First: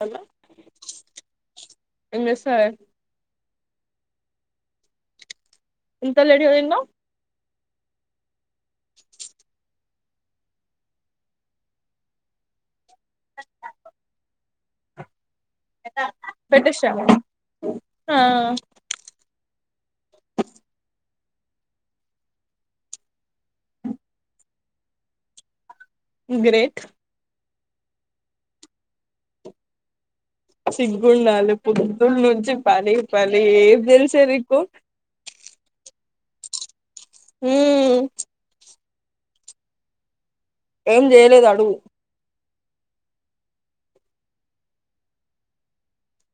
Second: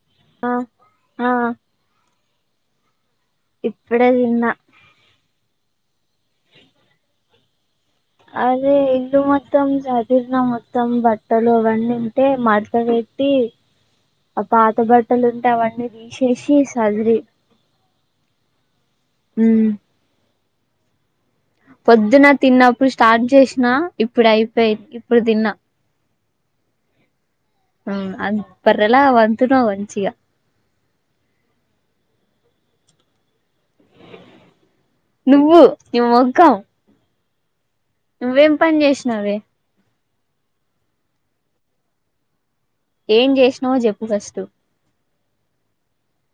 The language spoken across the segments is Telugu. హలో ఆ ఆ ఎం చేస్తున్నావే ఇప్పుడే తిన్న ఇంత లేట్ గా తిన్నావ్ అదే ఇళ్ళు మొత్తం సాధిర్నా మొత్తం బట్టలు అవి అని ఉంటే మడుతా పెట్ ట్టి ఆ పాత బట్టలు ఉం తం అన్ని తీసేసి పెట్టేసినావా సదిరి ఆ మ్ పొద్దున్న తిన్నప్పుడు స్టార్ట్ చేసిన ఇప్పుడు అయిపోయి ఇప్పుడు తిన్నా గ్రేట్ ఆ అద్ బర్రేల పంటున్నావ్ మంచిగ సిగ్గుండాలి పొద్దునుంచి పని పనే తెలుసే నీకు నువ్వు నీ మొఖం మ్మ్ నువ్వేం పని చేసినావే ఏం చేయలేదు అడుగు ఏం చేసినవో చెప్పు ఫస్ట్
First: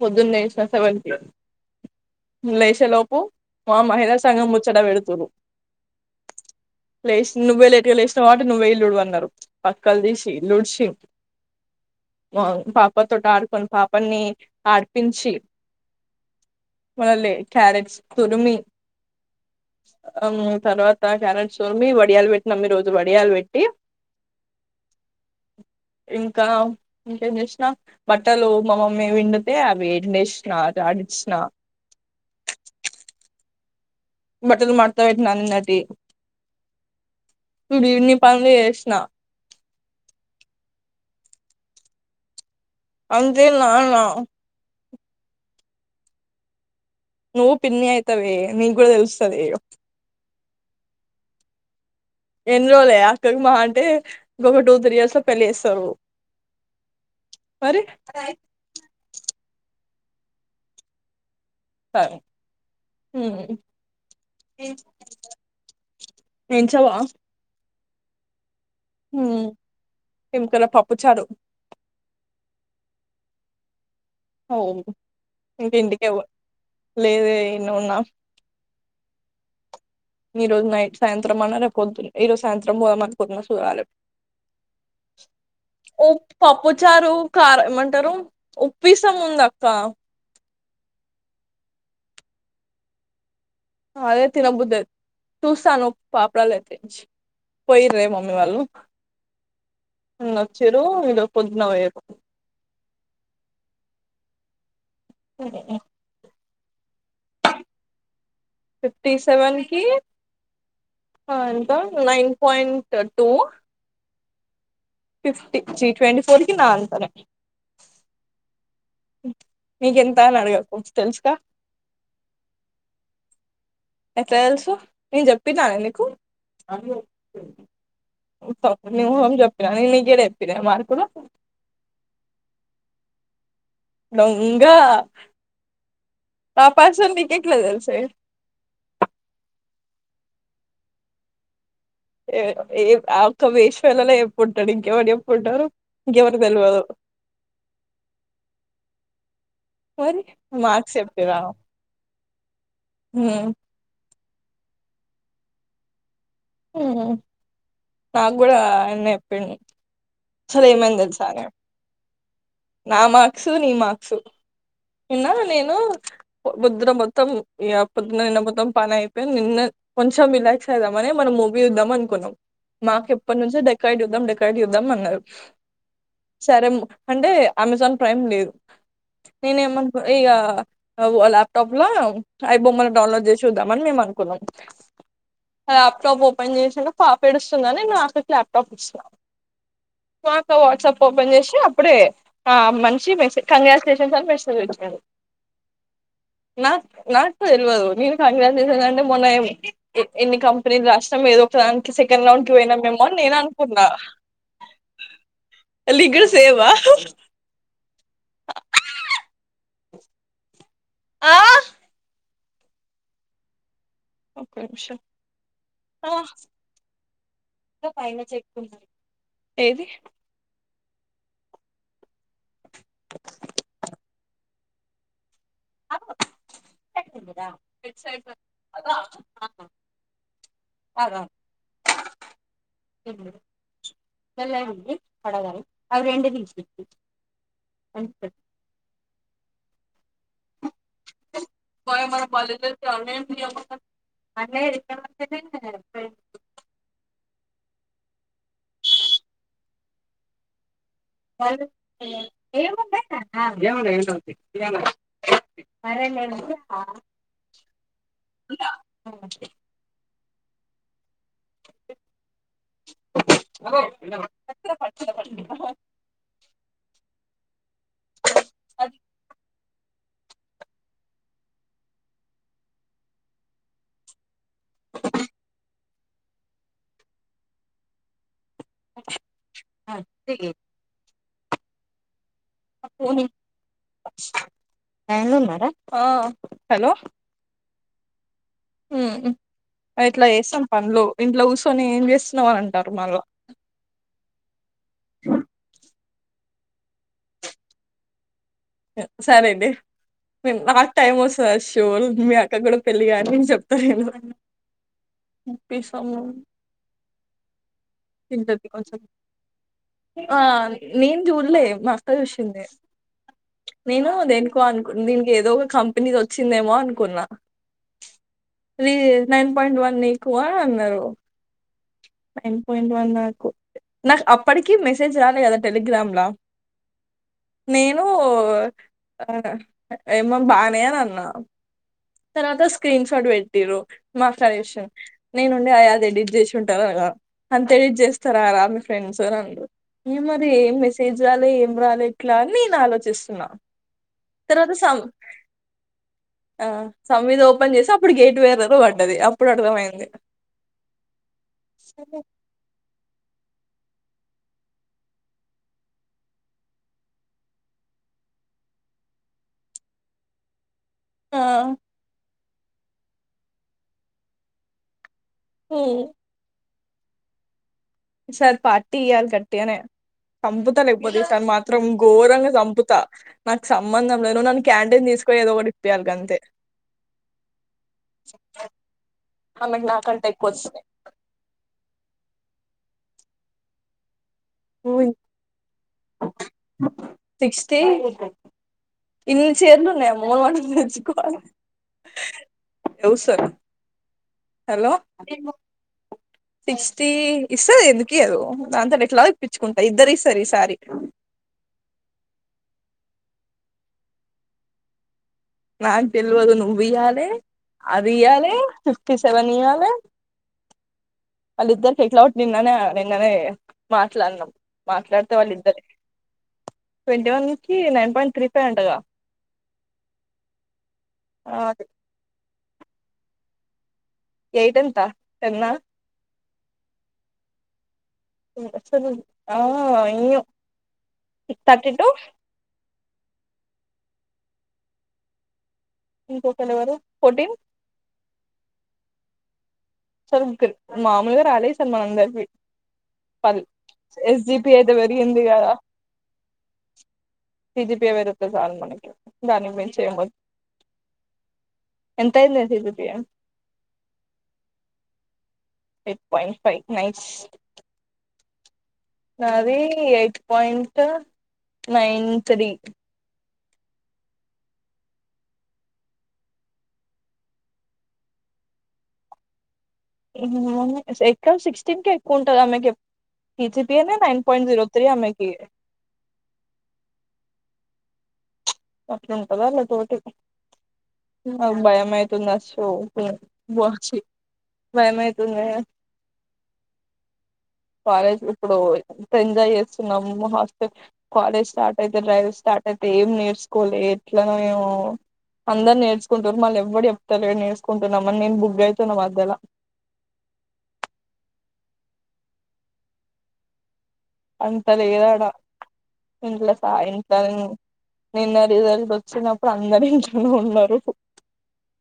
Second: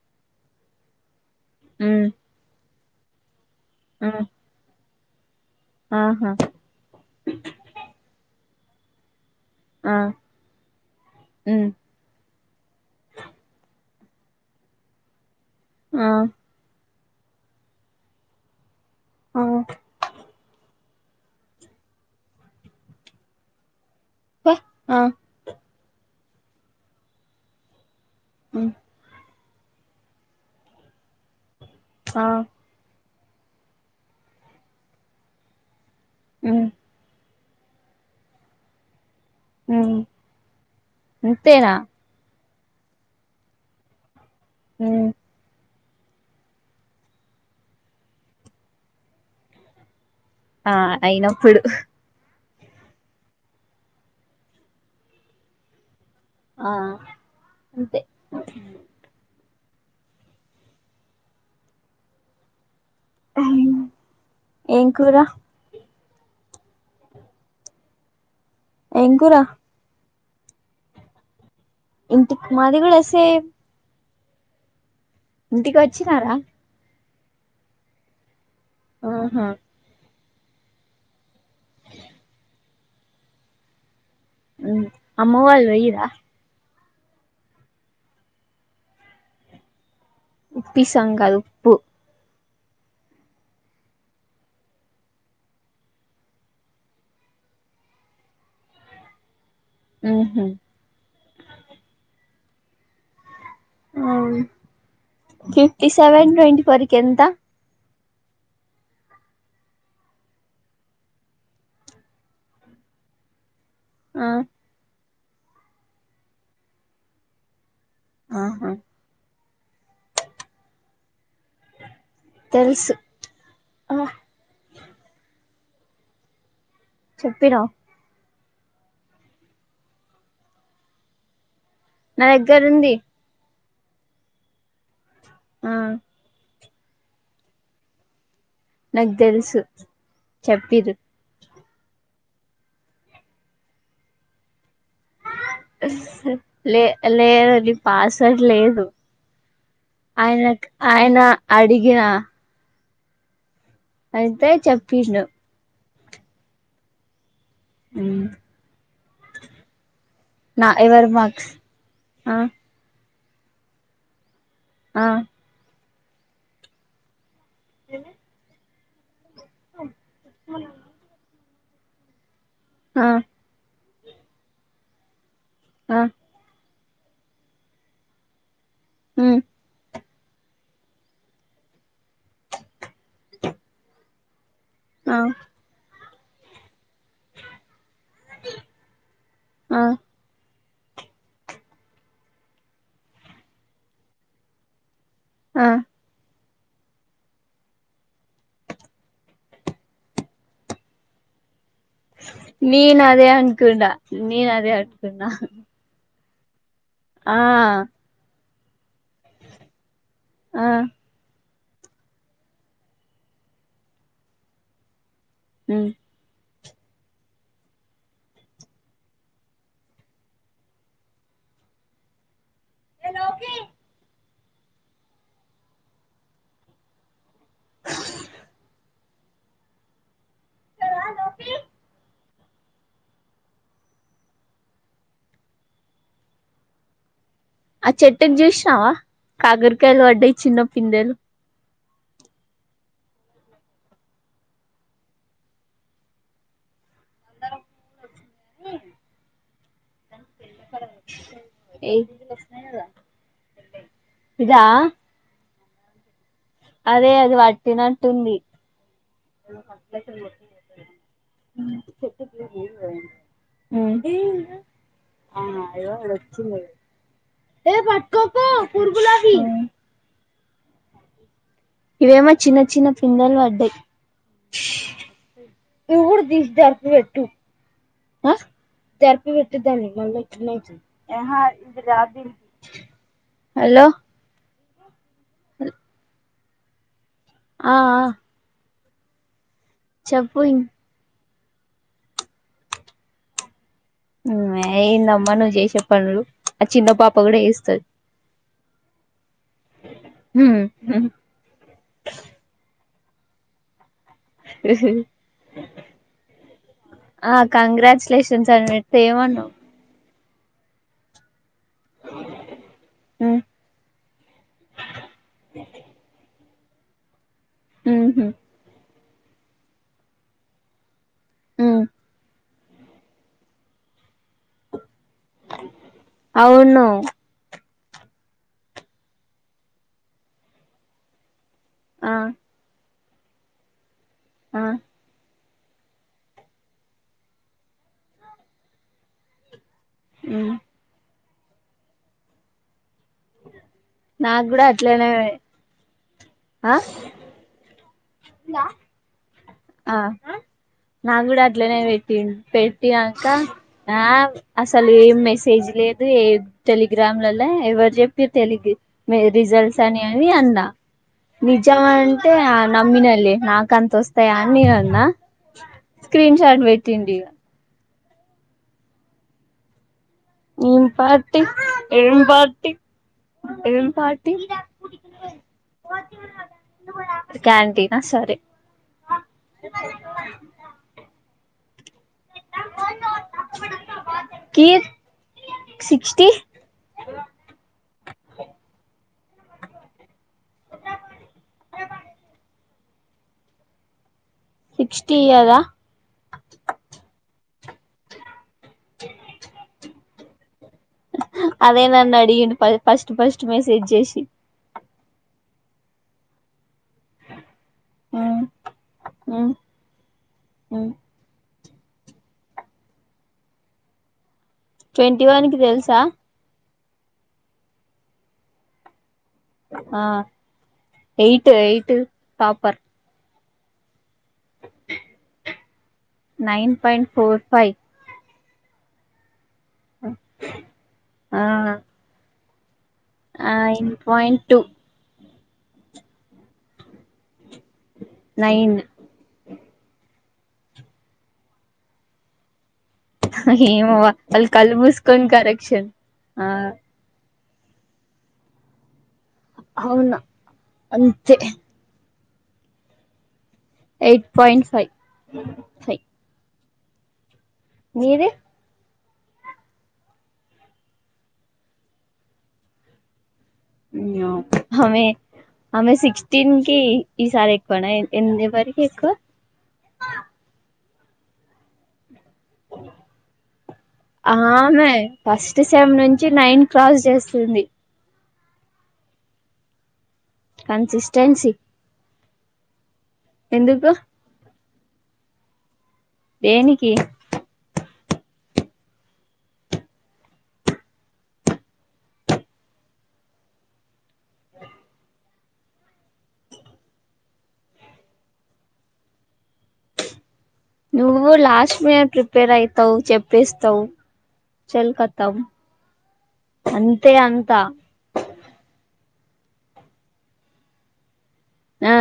పొద్దున లేశిన సెవెన్ కి ఉమ్ లేసేలోపు మా ఆ మహిళా సంఘం ముచ్చట పె డుతుర్రు ఆహా లేష్ నువ్వే లేటుగా లేషినవ్ కబట్టి నువ్వే ఇల్లు ఉడువు అన్నారు ఆ పక్కల్ తీసి ఇల్లు ఉడిచి ఉమ్ పాపతోని ఆడుకొని పా పన్ని ఆడిపించి ఆ మనలే క్యారెట్స్ తురిమి ఆ ఆ తర్వాత క్యారెట్స్ చోమి వడియాలు పెట్టినాం ఈ రోజు వడియాలు పెట్టి బ్బ ఆ ఇంకా ఇంకేం చేసినా బట్టలు ఉమ్ మామమ్మీ పిం తే అవి ఎండేసిన జాడిచ్చిన ఆ బట్టలు మడుత పెట్టిన నిన్నటియి మ్ చూడు ఇన్ని పనులు చేశిన మ్ ఇంతేనా అంతే నాన మ్ నువ్వు పిన్నిి అయితవే నీకు కూడా తెలుస్తది ఆ అయినప్పుడు ఎన్ని రోజులే అక్కకి మహా అంటే ఇంకొక టూ త్రీ ఇయర్స్ ల పెళ్లి చేస్తారు ఆ మరి అంతే సరే మ్ ఏం కూర ఏంచవా ఎం కూర ఎం కూర పప్పుచారు ఇంటి మాది కుడా సేమ్ ఓ ఇంటికోచ్చినారా లేదే ఇన్నే ఉన్న ఆహా ఈ రోజు నైట్ సాయంత్రం అన్న రేపు పోద్దు ఈ రోజు సాయంత్రం పోదం అనుకున్నా సుాడాలే మ్ అమ్మవాళ్లు పోయిర్ర చారు కార ఏమంటారు ఉప్పసాం ఉంది అక్క ఉప్పిస కాదు ఉప్పు రేతే బధ తూసా ను పాపడాలతే పోయిర్రే మమ్మీ వాళ్ళు నిన్న ఉహు ఓచ్చిర్రు ఈ రోజు పొద్దున పోయిర్రు ఆ ఫిఫ్టీ సెవెన్ ట్వ ఫోర్ కి ఎంత ఫిఫ్టీ సెవెన్ కి ఆ ఎంత నైన్ పాయింట్ టూ ఆ ఫిఫ్టీ చి ట్వంటీ ఫోర్ కి నా అంటరే ఆహా మీక ఎంతా నాడగాక తెలుసు గా తెలుసు ఆ ఎట్లా తెలుసు నేను చెప్పితానే నీకు వ చెప్పినావ్ హోమ్ [unintelligible] న గడ ఇతర మార్కుడా నా దగ్గర ఉంది దొంగా ఆ నా పర్సనల్ నీకు ఎట్లా తెలుసే నాకు తెలుసు చెప్పిర్రు ఏ ఆ ఒక వేస్ట్ ఫెలో చెప్పుడు ఇంకెవరుచెప్పుకుంటారు ఇంకెవరు తెల్వదు లే లేదండి పాస్వర్డ్ లేదు మరి ఆయన మార్క్స్ ఆయన చేపిర్ర అడిగిన ఉ అయింతే చెప్పిసిన ఉ నాకు కూడా ఆ అన్న చెప్పిండు అసలు నా ఏమైంది ఎవర్ తెలుసానే మక్స్ నా మార్క్స్ నీ మార్క్సు ఆ నిన్న నేను పోదున్న మొత్తం ఇ పొద్న్న నిన్న మొత్తం పని అయిపోయి నిన్న కొంచెం రిలాక్స్ అయిదామని మనం మూవీ ఇద్దాం అనుకున్నాం ఆ మాకు ఎప్పటి నుంచే డెకరేట్ చూద్దాం డెకరేట్ చూద్దాం అన్నారు ఆ సరే అంటే అమెజాన్ ప్రైమ్ లేదు ఉమ్ నేనే ఏమన్నా ఇక ల్యాప్టాప్ లో ఐ బొమ్మని డౌన్లోడ్ చేసి చూదాం అన్ని మేము అనుకున్నాం అ ల్యాప్టాప్ ఓపెన్ చేసింటే పాప ఎడుస్తుందిని నే నాక్కకి ల్యాప్టాప్ ఇస్తునాను ఆ సో వాట్సాప్ ఓపెన్ చేసి అపుడే ఆ మనిష మెసేజ్ కంగ్రాచ్యులేషన్స్ అని మెసేజ్ వచ్చింది ఆ నాకు నాకు తెలియదు నేను కంగ్రాచులేషన్ అంటే మొన్న ఎన్ని కంపెనీలు రాష్ట్రం ఏదో సెకండ్ రౌండ్ కి పోయినా మేమోని అదే నేను అనుకున్నా నేను అదే అనుకున్నా లీకో సేవా ఆ ఆ ఆ ఓకే విష ఉమ్ ఆ ఇకా పైన చెప్పుకు ఏది ఏ లోకి చె అ ఏలేదు కొనటం అవి రెండు తీసుకుని ఆ చెట్టుకి చూసినావా కాగరకాయలు వడ్డయి చిన్న పిందేలు [unintelligible] అదే ఇ వచ్చి తెల్ల ప ఏ ఇదా [unintelligible] పరేలేదూ అదే అది వట్టినట్టుంది చెప్ప ంట అ అడచ్చ ఏ పట్కక కూర్గలా హీ ఇవేమో చిన్న చిన్న పిందలు అడ్డయి ఇడు దిష్ దర్కు పెట్టు తరపి వెటి దని మలకి ఎహ ఇ రా ద హలో ఆ ఆ మ్ ఇట్లా చెప్పు చేస్తాం పనులు ఇంట్ల కూర్చొని ఏం చేస్తున్నావ్ అని అంటారు మళ్ళ ఆ ఏందమ్మా నువ్వు చేసే పనులు ఆ చిన్న పాప కూడా చేస్తంది సరేనే నాకు టైం వస్తది షోర్ మీ అక్క కూడా పెళ్లిగాని చెప్తానీను ఆ కంగ్రాచ్యులేషన్స్ తింటది అని చెప్ కొంచెం ఏమన్నావు ఆ నేను చూడలే మా అక్క చూసింది నేను దేనుకో అనుకు దీనికి ఏదో ఒక కంపెనీది వచ్చిందేమో అనుకున్నా మ్ హు త్రీ నైన్ పాయింట్ వన్ నీకు అని అన్నారు మ్ నైన్ పోయింట్ వన్ నకు నాకు అప్పటికి మెసేజ్ రాలే కదా టడెలిగ్రామ్లా అవును నేను ఏమో బానే అని అన్నా ఆ తర్వాత స్క్రీన్ షాట్ పెట్టిర్రు ఆ మాట్లాడేషిన్ నేనుండి అది ఎడిట్ చేస్ సుంట అల అంత ఎడిట్ చేస్తారరా మీ ఫ్రెండ్స్ అని అన్నడు ఏ మరి ఏ మెసేజ్ జ్ రాలె ఏం రాలే ఇట్లా అని నేను ఆలోచ్ చిస్తున్న నాకు కూడా తరువాత సం అట్లనే ఆ సం ఎదో ఓపెన్ చేస్తే అప్ ప్పుడు గేట్ వేరరు పడ్డది అప్పుడు ఆ అర్థమైంది నాకు కూడా అట్లనే పెట్టిం పెట్టినంకా ఆ అసలు ఏం మెసేజ్ లేదు ఏ టెలిగ్రామ్లల్ల ఎవరు చెప్పి తెలుగు మీ రిజల్ట్స్ అని అన్నా ఆ నిజమే అంటే నమ్మినలే నాకు అంత వస్తాయ అనీ అన్నా ఊ స్క్రీన్ షాట్ పెట్టిటి ఈ సారి పార్టీ ఇయ్యాలి గట్టిగనే చంపుతా ఏం లేకపోతే ఈ పార్టీ సరి మాత్రం ఏం ఘోరంగా పార్టీ చంపుతా నాకు ఏం సంబంధం పార్టీ లేదు నువ్ నన్ను క్యాంటీన్ తీసుకపోయి ఏదో ఒకటి ఇప్పియ్యాలి గంతే క్యాంటీనా సరే అమే కు నాకంటే ఎక్కువ వచ్చినయి తప్ప సిక్స్టి ఇన్ని చేర్నున్నే మోన్ మట వచ్చకువ హలో సిక్స్టీ ఇయ్యదా సిక్స్టీ ఇస్తది ఎందుకియదు దాంతోని ఎట్లాగో ఇప్పించుకుంటా ఇద్దరు ఇస్తారు ఈ సారి అదే నన్ను అడిగిండు ఫస్ట్ ఫస్ట్ మెసేజ్ చేసి నాకు తెల్వదు నువ్ వియ్యాలే మ్మ్ అదియాలే ఫిఫ్టీ సెవెన్ మ్మ్ ఇయ్యాలే మ్మ్ వాళ్ళిద్దర్కి ఎట్లా [unintelligible] నిన్ననే మాట్లాడ్నం. ట్వంటీ మాట్లాడ్తే వన్ కి వాళ్ళిద్దర్కి తెలుసా ట్వంటీ వన్కి నైన్ పాయింట్ త్రీ ఫైవ్ అంటగా ఆ ఎయిట్ ఎయిట్ టాపర్ ఎయిట్ ఎంత టెన్నా నైన్ పాయింట్ ఫోర్ ఫైవ్ అవును ఇయు సిక్స్ థర్టీ టు ఆ ఇన్ పాయింట్ టు ఇంకొకలు ఎవరు ఫోటీన్ నైన్ సరే ముఖిల్ మాముల్గ రాలే ఈసారి మనందరికీ ఏమోవ వాళ్ళు కళ్ళు అయితే మూస్కొన్ పెరిగింది కరెక్షన్ ఆ సీజిపిఎ పెరుగుతె సాలు మనకి దానికి మించి ఏం వ ఎంతైందే CGPA eight point five. Eight point five nice నీది? నాదీ ఎయిట్ పాయింట్ నైన్ త్రీ హమే ఆమె సిక్స్టీన్కి ఈసారి ఎక్కువనా ఎన్ ఎన్ ఎవరకి ఎక్కో ఎక్క్ సిక్స్టీన్కే ఎక్కు ఉంటది ఆమెకి ఎప్ ఆమె ఫస్ట్ సెమ్ నుంచి నైన్ క్రాస్ చేస్తుంది. అట్నే ఉంటదా ఆళ్ళ తోటి కన్సిస్టెన్సీ తుందా షో ఎందుకు వాచీ భయమైతుందే దేనికి? కాలేజ్ ఇప్పుడు ఎంత ఎంజాయ్ చేస్తున్నాము హాస్టల్ కాలేజ్ స్టార్ట్ అయితే డ్రైవ్ స్టా ట్ అయితే ఏం నేర్చుకోలే ఎట్లా ఏమో అందర్ నేర్చుకుంటరు మళ్ళీ ఎవ్వడ్ చెప్తలేర్ నేర్చుంటున్నమన్ నేన్ బుగ్గైతున్న మధ్యల నువ్వు లాస్ట్ మినిట్ ప్రిపేర్ అయితవు చెప్పేస్తవ్ అంత లేదాడా ఇంట్ల అంతే సాయం కాలం అంతా నిన్న రిజల్ట్ వస్ చ్చినప్పుడు అందర్ ఇంట్లనే ఉన్నరు. ఆ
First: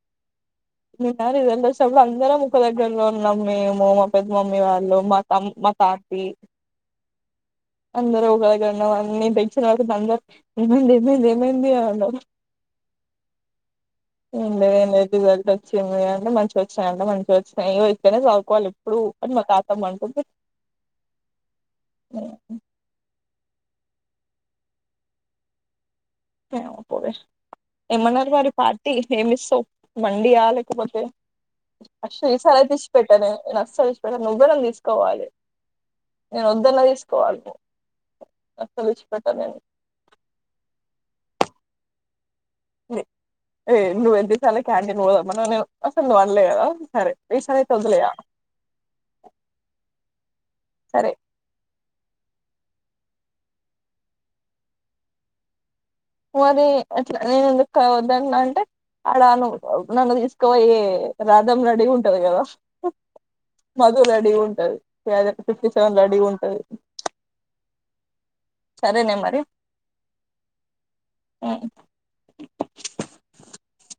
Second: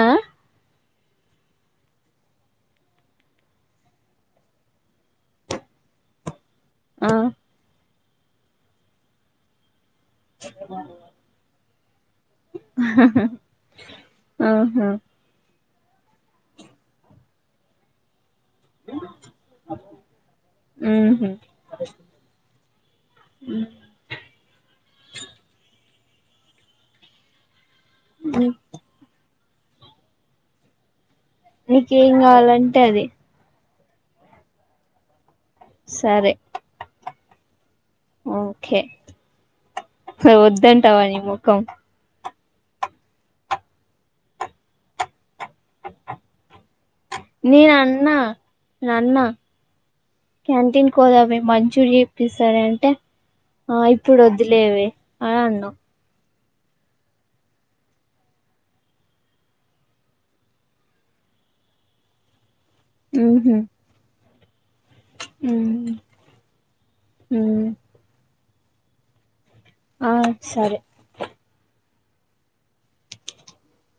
నిన్నా రిజల్ట్ వచ్చిప్పుడు అందరం ఒక్క దగ్గర్నే ఉన్నాం. మేము, మా పెద్ద మమ్మీ వాళ్ళు మా తమ్ మా తాతీ ఆ అందరం ఒక దగ్గర ఉన్నం అన్ నేన్ టెన్షన్ పడు ఇంట్లో అందర్ ఏమైంది ఏమైంది ఏమైందీ అన్ అన్నరు. ఏం లేద్ ఏం ఆహా లేద్ రిజల్ట్ వచ్చింది అంటే మంచిగొచ్చినయా అంటే మంచిగొచ్చినయి ఇగో ఇట్లనే [inaudible] కోవాల్ ఎప్పుడు అని మా తాతమ్మ అంటుంది. ఉహు మ్ ఏమ్మారు మరి పార్టీ ఏమిస్తవ్ మండీయా లేకపోతే నీకేం ఆశు ఈ సారైతే కావాలంటే అది ఇడిచిపెట్టనే నేన్ అసల్ నువ్వే నన్ తీస్కపోవాలె సరే నేన్ వద్దన్న తీస్కపోవాలె నువ్ ఓకే వద్దంటవా ని ముఖం ఏ నువ్ ఎదిసల క్యాంటీన్ పోదాం మన నీను అసలు నువ్వనలే కదా సరే ఈసరి అయితే నేను వదిలేయా క్యన్ంటన్కి పొదమే మంచూరి తిస్తదే అంటే ఆ ఇప్పుడు వద్దులేవే అని అన్నా మరి అట్లా నేను ఎందుకు కా వద్దన్న అంటే అని అను నన్ను తీసుకుపోయే రాధం రెడిగ ఉంటది కదా ఉహు మధురెడిగ ఉంటది ఉ ఫిఫ్టీ సెవెన్ రెడిగుంటది ఉ సరేనే మరి ఆ సరే మ్